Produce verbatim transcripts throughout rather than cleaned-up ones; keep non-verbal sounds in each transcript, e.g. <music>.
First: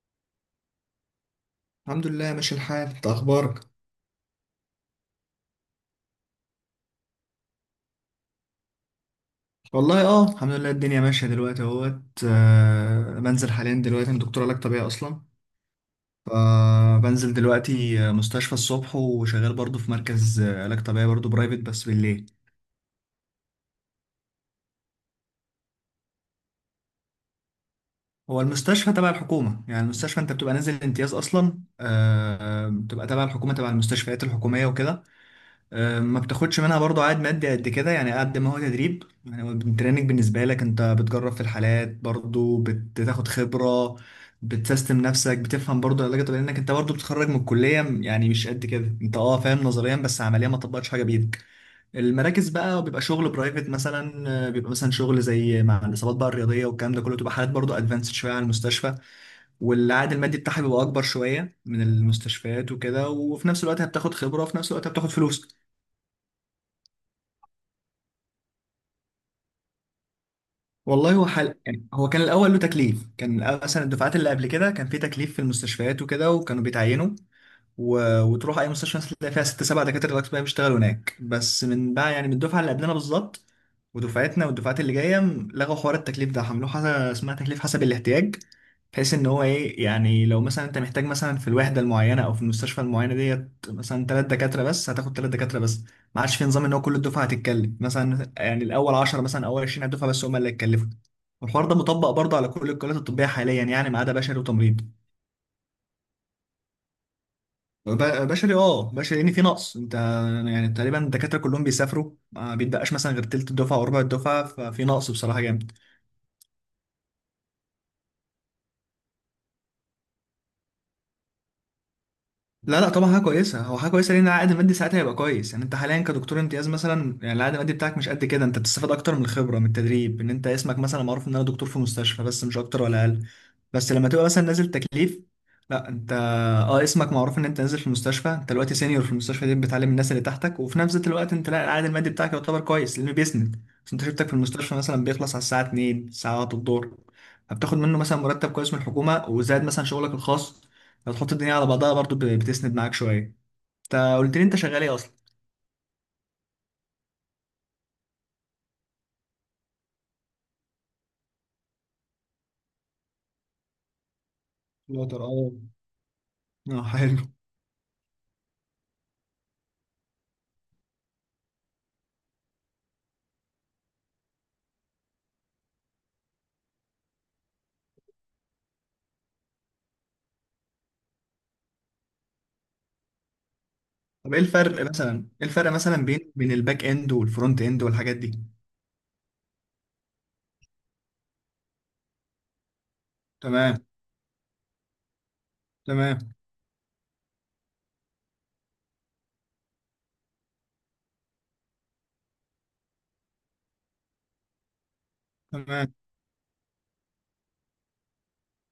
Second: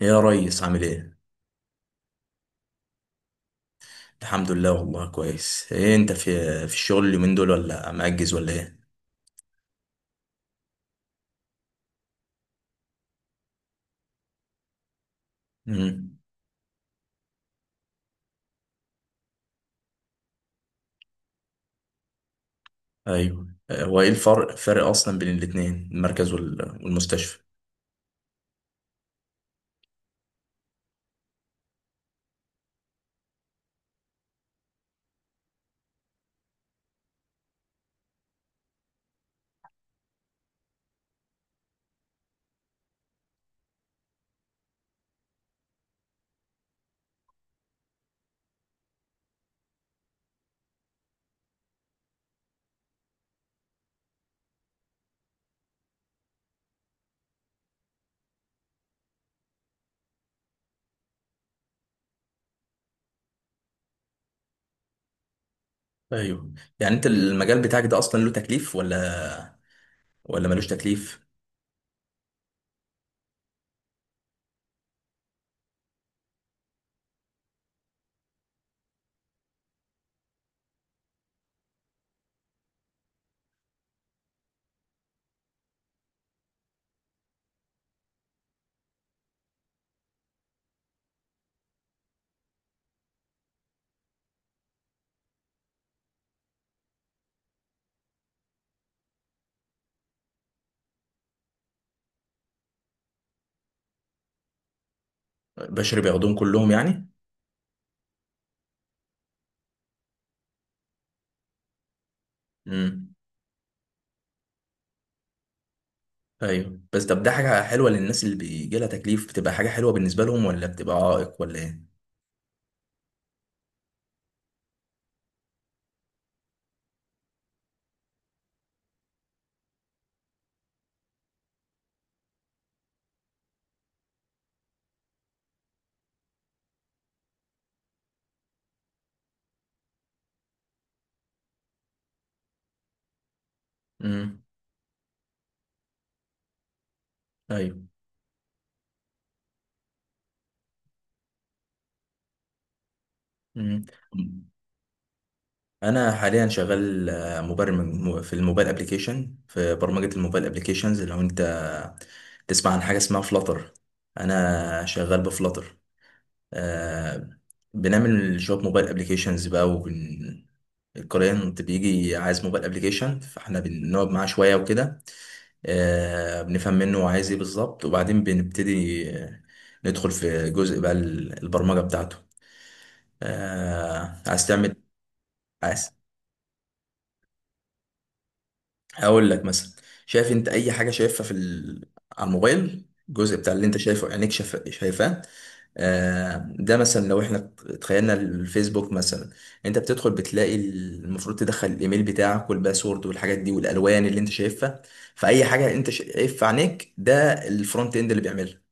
يا ريس، عامل ايه؟ الحمد لله ماشي الحال، انت اخبارك؟ الحمد لله، والله كويس. ايه انت في في الشغل اليومين دول ولا مأجز ولا ايه؟ والله اه الحمد لله الدنيا ماشيه دلوقتي اهوت. آه، بنزل حاليا دلوقتي، انا دكتور علاج طبيعي اصلا. امم. فبنزل دلوقتي آه، مستشفى الصبح، وشغال برضو في مركز آه، علاج طبيعي برضو برايفت بس بالليل. ايوه. آه، هو ايه الفرق فرق اصلا بين الاتنين، المركز وال- والمستشفى؟ هو المستشفى تبع الحكومه، يعني المستشفى انت بتبقى نازل امتياز اصلا، آه، آه، بتبقى تبع الحكومه، تبع المستشفيات الحكوميه وكده. آه، ما بتاخدش منها برضو عائد مادي قد كده، يعني قد ما هو تدريب. يعني هو التريننج بالنسبة لك، انت بتجرب في الحالات برضو، بتاخد خبرة، بتسيستم نفسك، بتفهم برضو العلاج الطبيعي، لانك انت برضو بتتخرج من الكلية يعني مش قد كده، انت اه فاهم نظريا بس عمليا ما طبقتش حاجة بإيدك. المراكز بقى بيبقى شغل برايفت مثلا، آه، بيبقى مثلا شغل زي مع الاصابات بقى الرياضية والكلام ده كله، تبقى حالات برضو ادفانسد شوية عن المستشفى. والعائد المادي بتاعها بيبقى اكبر شوية من المستشفيات وكده، وفي نفس الوقت هبتاخد خبرة، وفي نفس الوقت هبتاخد فلوس. ايوه، يعني انت المجال بتاعك ده اصلا له تكليف ولا ولا ملوش والله تكليف؟ هو حل... يعني هو كان الاول له تكليف، كان مثلا الدفعات اللي قبل كده كان في تكليف في المستشفيات وكده، وكانوا بيتعينوا، و... وتروح اي مستشفى مثلاً تلاقي فيها ست سبع دكاتره الاطباء بيشتغلوا هناك. بس من بقى، يعني من الدفعه اللي قبلنا بالظبط ودفعتنا والدفعات اللي جايه، م- لغوا حوار التكليف ده، عملوه حاجه اسمها تكليف حسب الاحتياج، بحيث ان هو ايه، يعني لو مثلا انت محتاج مثلا في الوحده المعينه او في المستشفى المعينه ديت مثلا ثلاث دكاتره بس، هتاخد ثلاث دكاتره بس. ما عادش في نظام ان هو كل الدفعه هتتكلم مثلا. يعني الاول عشرة مثلا، اول عشرين على الدفعه بس هم اللي هيتكلفوا. والحوار ده مطبق برضه على كل الكليات الطبيه حاليا، يعني ما عدا بشري وتمريض. بشري بياخدوهم كلهم يعني؟ ب- بشري اه بشري لان في نقص. انت يعني تقريبا الدكاتره كلهم بيسافروا، ما بيتبقاش مثلا امم. غير تلت الدفعه او ربع الدفعه، ففي نقص بصراحه جامد. ايوه بس، طب ده حاجة حلوة للناس اللي بيجي لها تكليف؟ بتبقى حاجة حلوة بالنسبة لهم ولا بتبقى عائق ولا ايه؟ لا لا طبعا حاجه كويسه، هو حاجه كويسه، لان العائد المادي ساعتها هيبقى كويس. يعني انت حاليا كدكتور امتياز مثلا، يعني العائد المادي بتاعك مش قد كده، انت بتستفاد اكتر من الخبره من التدريب، ان انت اسمك مثلا معروف ان انا دكتور في مستشفى بس، مش اكتر ولا اقل. بس لما تبقى مثلا نازل تكليف، لا انت اه اسمك معروف ان انت نازل في المستشفى، انت دلوقتي سينيور في المستشفى دي، بتعلم الناس اللي تحتك، وفي نفس الوقت انت، لا، العائد المادي بتاعك يعتبر كويس، لانه بيسند. بس انت شفتك في امم. المستشفى مثلا بيخلص على الساعه اتنين الساعه واحده الظهر، فبتاخد ايوه. منه مثلا مرتب كويس من الحكومه، وزائد مثلا شغلك الخاص، لو تحط الدنيا على بعضها برضو ب- بتسند معاك شويه. امم. انت قلت لي انت شغال ايه اصلا؟ انا حاليا شغال آه، مبرمج، م- في الموبايل ابلكيشن، في برمجه الموبايل ابلكيشنز. لو انت تسمع عن حاجه اسمها فلاتر، انا فلاتر، شغال اه بفلاتر. اه حلو. آه. بنعمل شويه موبايل ابلكيشنز بقى، وبن الكلاينت بيجي عايز موبايل ابلكيشن، فاحنا بنقعد معاه شويه وكده. آه بنفهم منه هو عايز ايه بالظبط، وبعدين بنبتدي آه، ندخل في جزء بقى ال- البرمجه بتاعته. آه طب ايه عايز الفرق مثلا، ايه الفرق تعمل مثلا بين بين الباك اند والفرونت اند والحاجات دي؟ هقول لك مثلا. شايف انت اي حاجه شايفها في ال... على الموبايل؟ الجزء بتاع اللي انت تمام. شايفه عينيك شاف... شايفاه. تمام. آه ده مثلا لو احنا تخيلنا الفيسبوك مثلا، انت بتدخل بتلاقي المفروض تدخل الايميل بتاعك والباسورد والحاجات دي، والالوان اللي انت شايفها، فاي حاجه انت تمام. شايف في عينيك ده الفرونت اند اللي بيعملها.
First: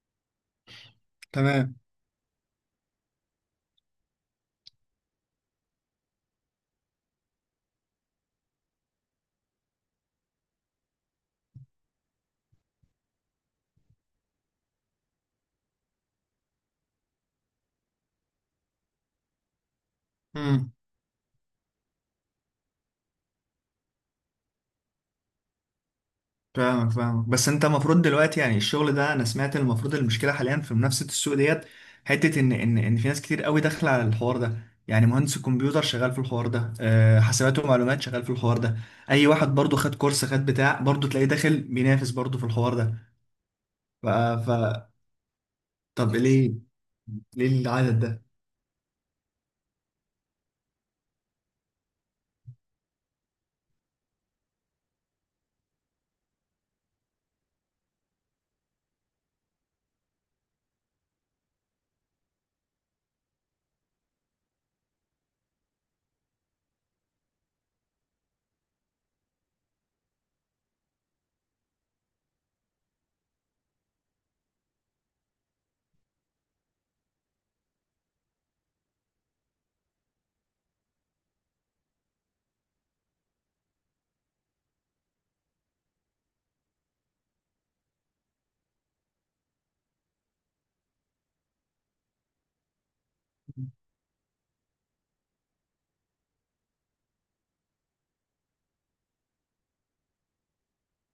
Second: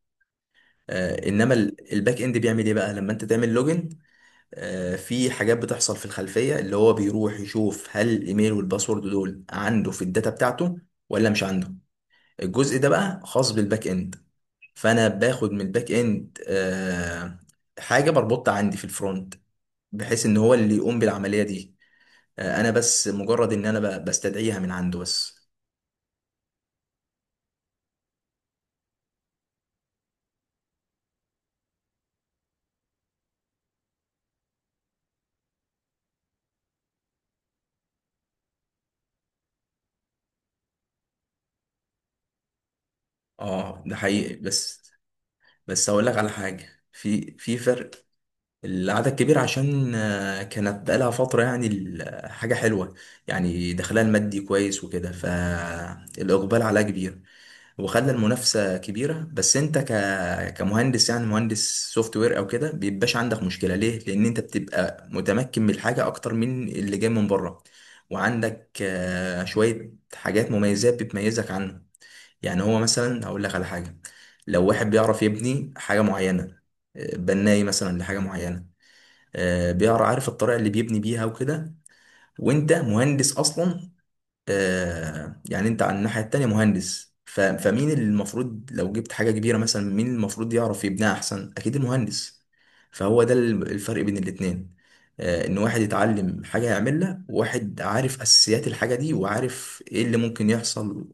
آه انما تمام. ال- الباك اند بيعمل ايه بقى لما انت تعمل لوجن؟ آه، في حاجات بتحصل في الخلفية، اللي هو بيروح يشوف هل الايميل والباسورد دول عنده في الداتا بتاعته ولا مش عنده. الجزء ده بقى خاص بالباك اند، فانا باخد من الباك اند آه، حاجة بربطها عندي في الفرونت، بحيث ان هو امم. اللي يقوم بالعملية دي. آه، انا بس مجرد ان انا ب- بستدعيها من عنده بس. فاهمك فاهمك، بس انت المفروض دلوقتي، يعني الشغل ده، انا سمعت المفروض المشكله حاليا في منافسه السوق ديت، حته ان ان ان في ناس كتير قوي داخله على الحوار ده. يعني مهندس الكمبيوتر شغال في الحوار ده، آه، حسابات ومعلومات شغال في الحوار ده، اي واحد برضو خد كورس، خد بتاع برضو، تلاقيه داخل بينافس برضو في الحوار ده. اه، ده ف... حقيقي بس. ف... بس هقول طب لك على ليه، حاجة، في في ليه فرق. العدد ده؟ العدد كبير عشان آه، كانت بقالها فترة، يعني ال- حاجة حلوة، يعني دخلها المادي كويس وكده، فالإقبال عليها كبير، وخلى المنافسة كبيرة. بس أنت ك... كمهندس، يعني مهندس سوفت وير أو كده، بيبقاش عندك مشكلة. ليه؟ لأن أنت بتبقى متمكن من الحاجة أكتر من اللي جاي من بره، وعندك آه، شوية حاجات، مميزات بتميزك عنه. يعني هو مثلا هقول لك على حاجة. لو واحد بيعرف يبني حاجة معينة، آه، بناي مثلا لحاجه معينه، آه، بيقرا عارف الطريقه اللي بيبني بيها وكده، وانت مهندس اصلا، آه، يعني انت على الناحيه التانيه مهندس، ف- فمين اللي المفروض لو جبت حاجه كبيره مثلا مين المفروض يعرف يبنيها احسن؟ اكيد المهندس. فهو ده ال- الفرق بين الاتنين. آه، ان واحد يتعلم حاجه يعملها، وواحد عارف اساسيات الحاجه دي وعارف ايه اللي ممكن يحصل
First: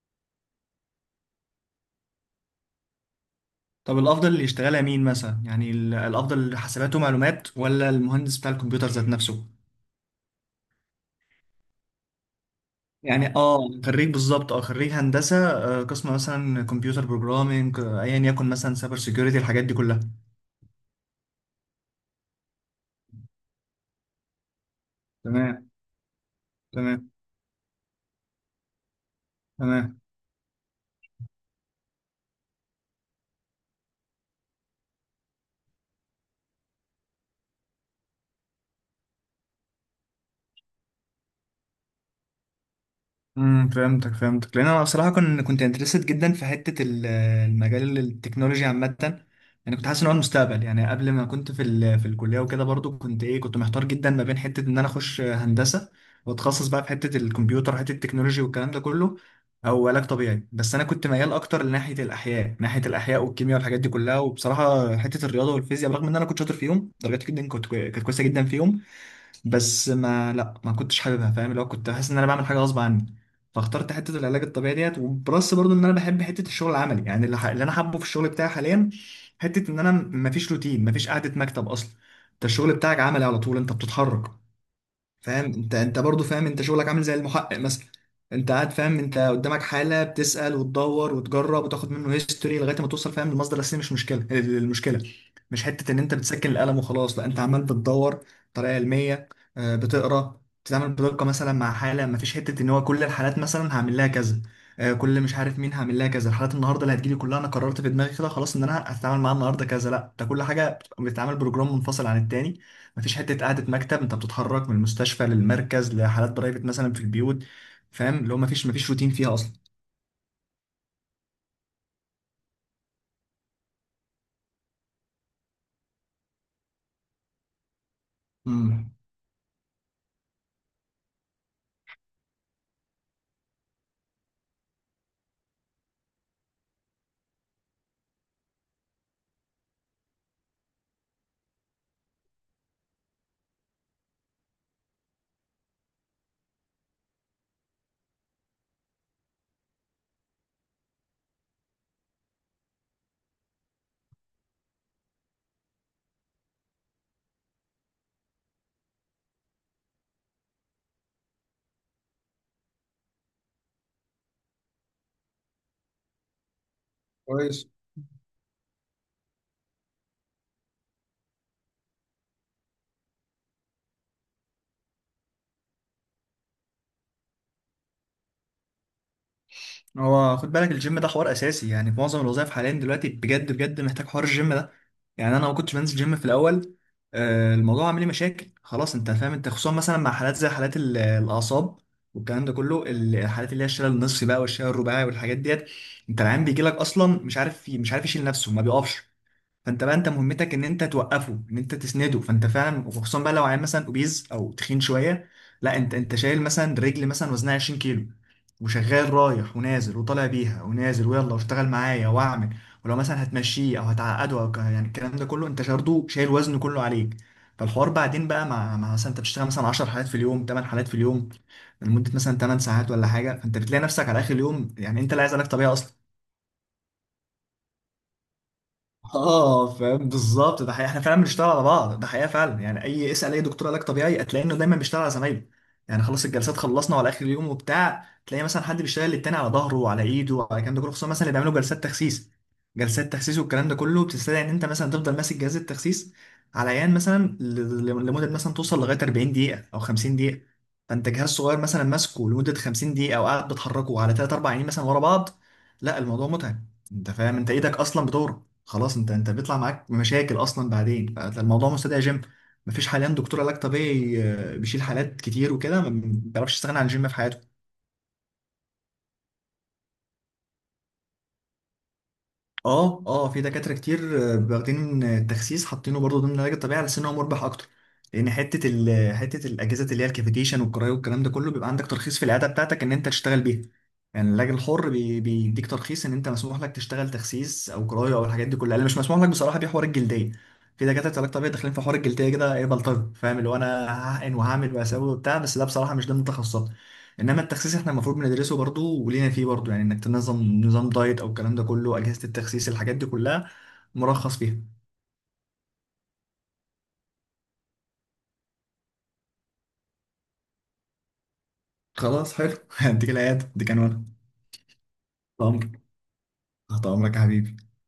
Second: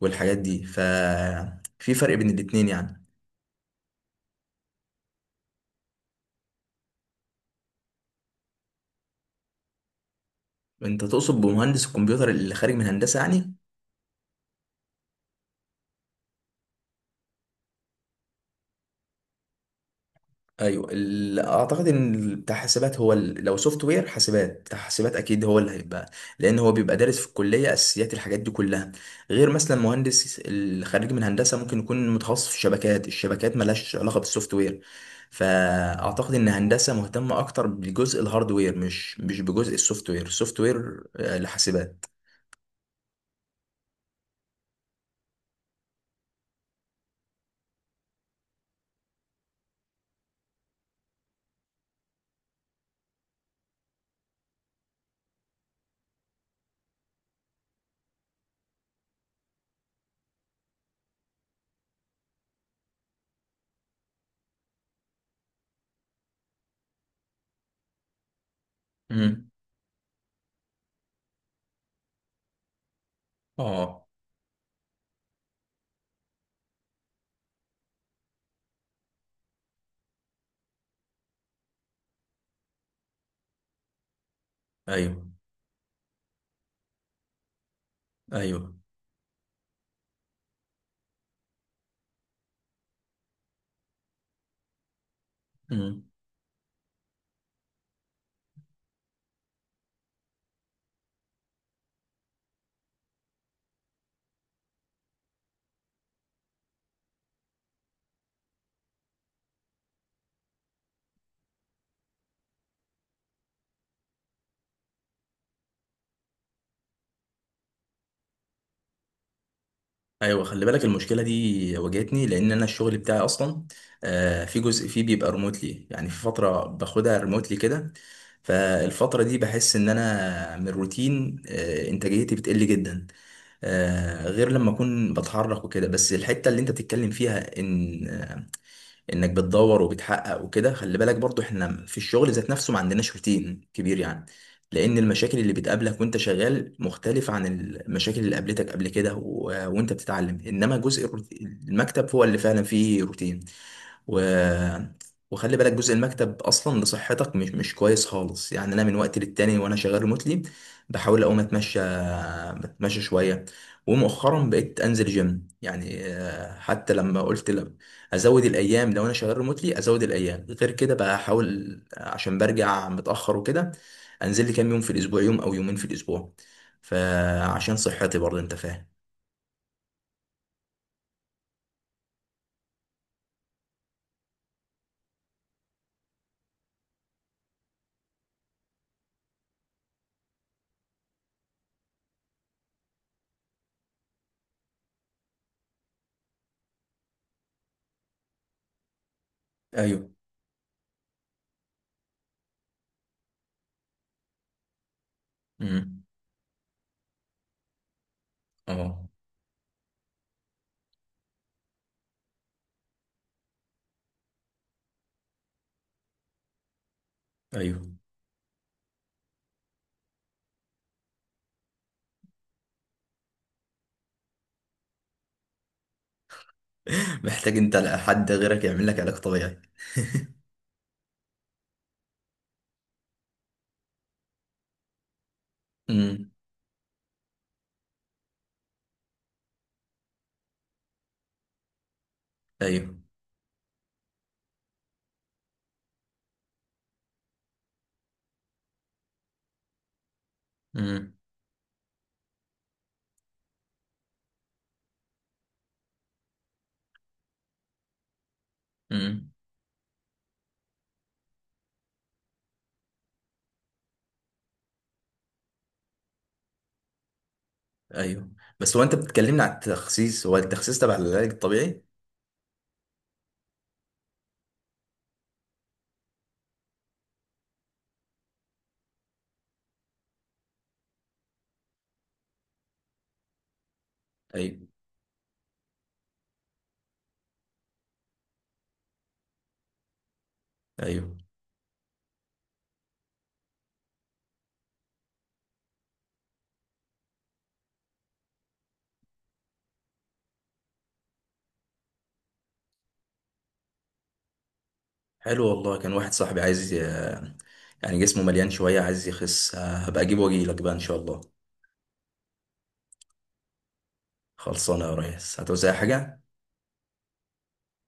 والحاجات دي، ففي فرق بين الاتنين يعني. طب الافضل اللي يشتغلها مين مثلا؟ يعني ال- الافضل حسابات ومعلومات ولا المهندس بتاع الكمبيوتر ذات نفسه؟ انت تقصد بمهندس الكمبيوتر اللي خارج من هندسه يعني يعني؟ اه، خريج بالظبط، اه خريج هندسه، آه، قسم مثلا كمبيوتر بروجرامينج، ايا يكن، مثلا سايبر سيكيورتي، الحاجات دي كلها. ايوه، ال- اعتقد ان ال- بتاع حاسبات هو ال- لو سوفت وير حاسبات، بتاع حاسبات اكيد هو اللي تمام. هيبقى، لان هو بيبقى تمام. دارس في الكليه اساسيات الحاجات دي كلها. غير مثلا تمام. مهندس الخريج من هندسه ممكن يكون متخصص في الشبكات. الشبكات ملهاش علاقه بالسوفت وير، فاعتقد ان هندسه مهتمه اكتر بجزء الهاردوير، مش مش بجزء السوفت وير السوفت وير آه، لحاسبات. امم. فهمتك فهمتك، لان انا بصراحه كنت كنت انترستد جدا في حته ال- المجال التكنولوجي عامه. يعني كنت حاسس ان هو المستقبل. يعني قبل ما كنت في ال- في الكليه وكده، برضو كنت ايه، كنت محتار جدا ما بين حته ان انا اخش هندسه واتخصص بقى في حته الكمبيوتر، حته التكنولوجي والكلام ده كله، او علاج طبيعي. بس انا كنت ميال اكتر لناحيه الاحياء، ناحيه الاحياء والكيمياء والحاجات دي كلها. وبصراحه حته الرياضه والفيزياء، برغم ان انا كنت شاطر فيهم، درجاتي جدا كنت كوي- كانت كويسه جدا فيهم، امم. بس ما لا ما كنتش حاببها، فاهم، اللي هو كنت بحس ان انا بعمل حاجه غصب عني، فاخترت اه. حته العلاج الطبيعي ديت، وبلس برضو ان انا بحب حته الشغل العملي، يعني اللي, ح... اللي انا حابه في الشغل بتاعي حاليا، حته ان انا ما فيش روتين، ما فيش قعده مكتب اصلا. انت الشغل بتاعك عملي على طول، انت بتتحرك. ايوه، فاهم انت انت برضو فاهم، انت شغلك عامل زي المحقق مثلا. انت قاعد ايوه، فاهم، انت قدامك حالة بتسأل وتدور وتجرب وتاخد منه هيستوري لغاية ما توصل، فاهم، للمصدر الأساسي. مش مشكلة، المشكلة مش حتة ان انت بتسكن القلم وخلاص. لا، انت عمال بتدور بطريقة علمية، آه، بتقرا، بتتعامل بدقة مثلا مع حالة. ما فيش حتة ان هو كل الحالات مثلا هعمل لها كذا، آه، كل مش عارف مين هعمل لها كذا، الحالات النهارده اللي هتجيلي كلها انا قررت في دماغي كده خلاص ان انا هتعامل معاها النهارده كذا. لا، ده كل حاجة بتتعامل بروجرام منفصل عن التاني. مفيش حته قعده مكتب، انت بتتحرك من المستشفى للمركز لحالات برايفت مثلا في البيوت. فاهم، اللي هو مفيش مفيش روتين فيها اصلا. ايوه، خلي بالك، المشكله دي واجهتني، لان انا الشغل بتاعي اصلا آه، في جزء فيه بيبقى ريموتلي، يعني في فتره باخدها ريموتلي كده، امم. فالفتره دي بحس ان انا من الروتين آه، انتاجيتي بتقل جدا، آه، غير لما اكون بتحرك وكده. بس الحته اللي انت بتتكلم فيها، ان انك بتدور وبتحقق وكده، خلي بالك برضو احنا في الشغل ذات نفسه ما عندناش روتين كبير يعني، لان المشاكل اللي بتقابلك وانت شغال مختلفة عن المشاكل اللي قابلتك قبل كده، و... وانت بتتعلم. انما جزء الروت- المكتب هو اللي فعلا فيه روتين، و... وخلي بالك جزء المكتب اصلا لصحتك مش مش كويس خالص. يعني انا من وقت للتاني وانا شغال ريموتلي بحاول اقوم اتمشى، اتمشى شويه. ومؤخرا بقيت انزل جيم، يعني آه، حتى لما كويس. قلت ازود الايام، لو انا شغال ريموتلي ازود الايام غير كده بقى، احاول عشان برجع متاخر وكده انزل لي كام يوم في الاسبوع، يوم او يومين في الاسبوع، فعشان صحتي برضه، انت فاهم. هو خد بالك، الجيم ده حوار اساسي، يعني في معظم الوظائف حاليا دلوقتي، بجد بجد، محتاج حوار الجيم ده. يعني انا ما كنتش بنزل جيم في الاول، آه، الموضوع عامل لي مشاكل. خلاص، انت فاهم، انت خصوصا مثلا مع حالات زي حالات ال- الاعصاب والكلام ده كله، الحالات اللي هي الشلل النصفي بقى والشلل الرباعي والحاجات ديت. انت العيان بيجي لك اصلا مش عارف، مش عارف يشيل نفسه، ما بيقفش. فانت بقى، انت ايوه. مهمتك ان انت توقفه، ان انت تسنده، فانت فعلا، وخصوصا بقى لو عيل مثلا اوبيز او تخين شويه، لا، انت امم. انت شايل مثلا رجل مثلا وزنها عشرين كيلو، اه. وشغال رايح ونازل وطالع بيها ونازل، ويلا واشتغل معايا واعمل. ولو مثلا هتمشيه او هتعقده او ك- يعني الكلام ده كله انت برضه شايل وزنه كله عليك. ايوه. فالحوار بعدين بقى مع مع مثلا انت بتشتغل مثلا عشر حالات في اليوم، ثماني حالات في اليوم، لمده مثلا ثماني ساعات ولا حاجه، فانت بتلاقي نفسك على اخر اليوم، يعني انت لا، عايز لك طبيعي اصلا. <laughs> محتاج انت حد غيرك يعمل لك علاج طبيعي. اه فاهم بالظبط، ده حقيقة احنا فعلا بنشتغل على بعض، ده حقيقة فعلا. يعني اي، اسأل اي دكتور علاج طبيعي هتلاقي انه دايما بيشتغل على زمايله. يعني خلاص امم. الجلسات خلصنا، وعلى اخر اليوم وبتاع، تلاقي مثلا حد بيشتغل للتاني على ظهره وعلى ايده وعلى الكلام ده كله. خصوصا مثلا اللي بيعملوا جلسات تخسيس، ايوه. جلسات تخسيس والكلام ده كله، بتستدعي ان انت مثلا تفضل ماسك جهاز التخسيس على عيان مثلا ل- ل- لمدة مثلا توصل لغاية اربعين دقيقة او خمسين دقيقة. فانت امم. جهاز صغير مثلا ماسكه لمدة خمسين دقيقة، او قاعد بتحركه على ثلاثة اربعة عيانين مثلا ورا بعض. لا الموضوع متعب، انت فاهم، انت ايدك اصلا خلاص، انت انت امم. بيطلع معاك مشاكل اصلا بعدين، فالموضوع مستدعي جيم. مفيش حاليا دكتور علاج طبيعي آه، بيشيل حالات كتير وكده ما بيعرفش يستغنى عن الجيم في حياته. ايوه بس، هو انت بتكلمني على التخسيس، هو التخسيس تبع العلاج الطبيعي؟ اه اه في دكاتره كتير آه، واخدين التخسيس حاطينه برضه ضمن العلاج الطبيعي على سن هو مربح اكتر. لان حته ال حته الاجهزه اللي هي الكافيتيشن والكرايو والكلام ده كله، بيبقى عندك ترخيص في العياده بتاعتك ان انت تشتغل بيها. يعني العلاج ايوه. الحر بي- بيديك ترخيص ان انت مسموح لك تشتغل تخسيس او كرايه او الحاجات دي كلها، اللي مش مسموح لك بصراحه دي حوار الجلديه. في ايوه. دكاتره علاج طبيعي داخلين في حوار الجلديه، كده ايه، بلطجه، فاهم، اللي هو انا هحقن وهعمل وهسوي وبتاع، بس ده بصراحه مش ضمن تخصصات. انما التخسيس احنا المفروض بندرسه برضو ولينا فيه برضو، يعني انك تنظم نظام دايت او الكلام ده كله، اجهزه التخسيس الحاجات دي كلها مرخص فيها. حلو والله. كان واحد صاحبي عايز ي- يعني جسمه مليان شوية، عايز يخس، آه، هبقى اجيبه واجيلك بقى ان شاء الله. خلاص حلو <laughs> هديك العيادة دي كان وانا. خلصانة يا ريس، تأمر. هتوزع حاجة. تحت امرك يا حبيبي.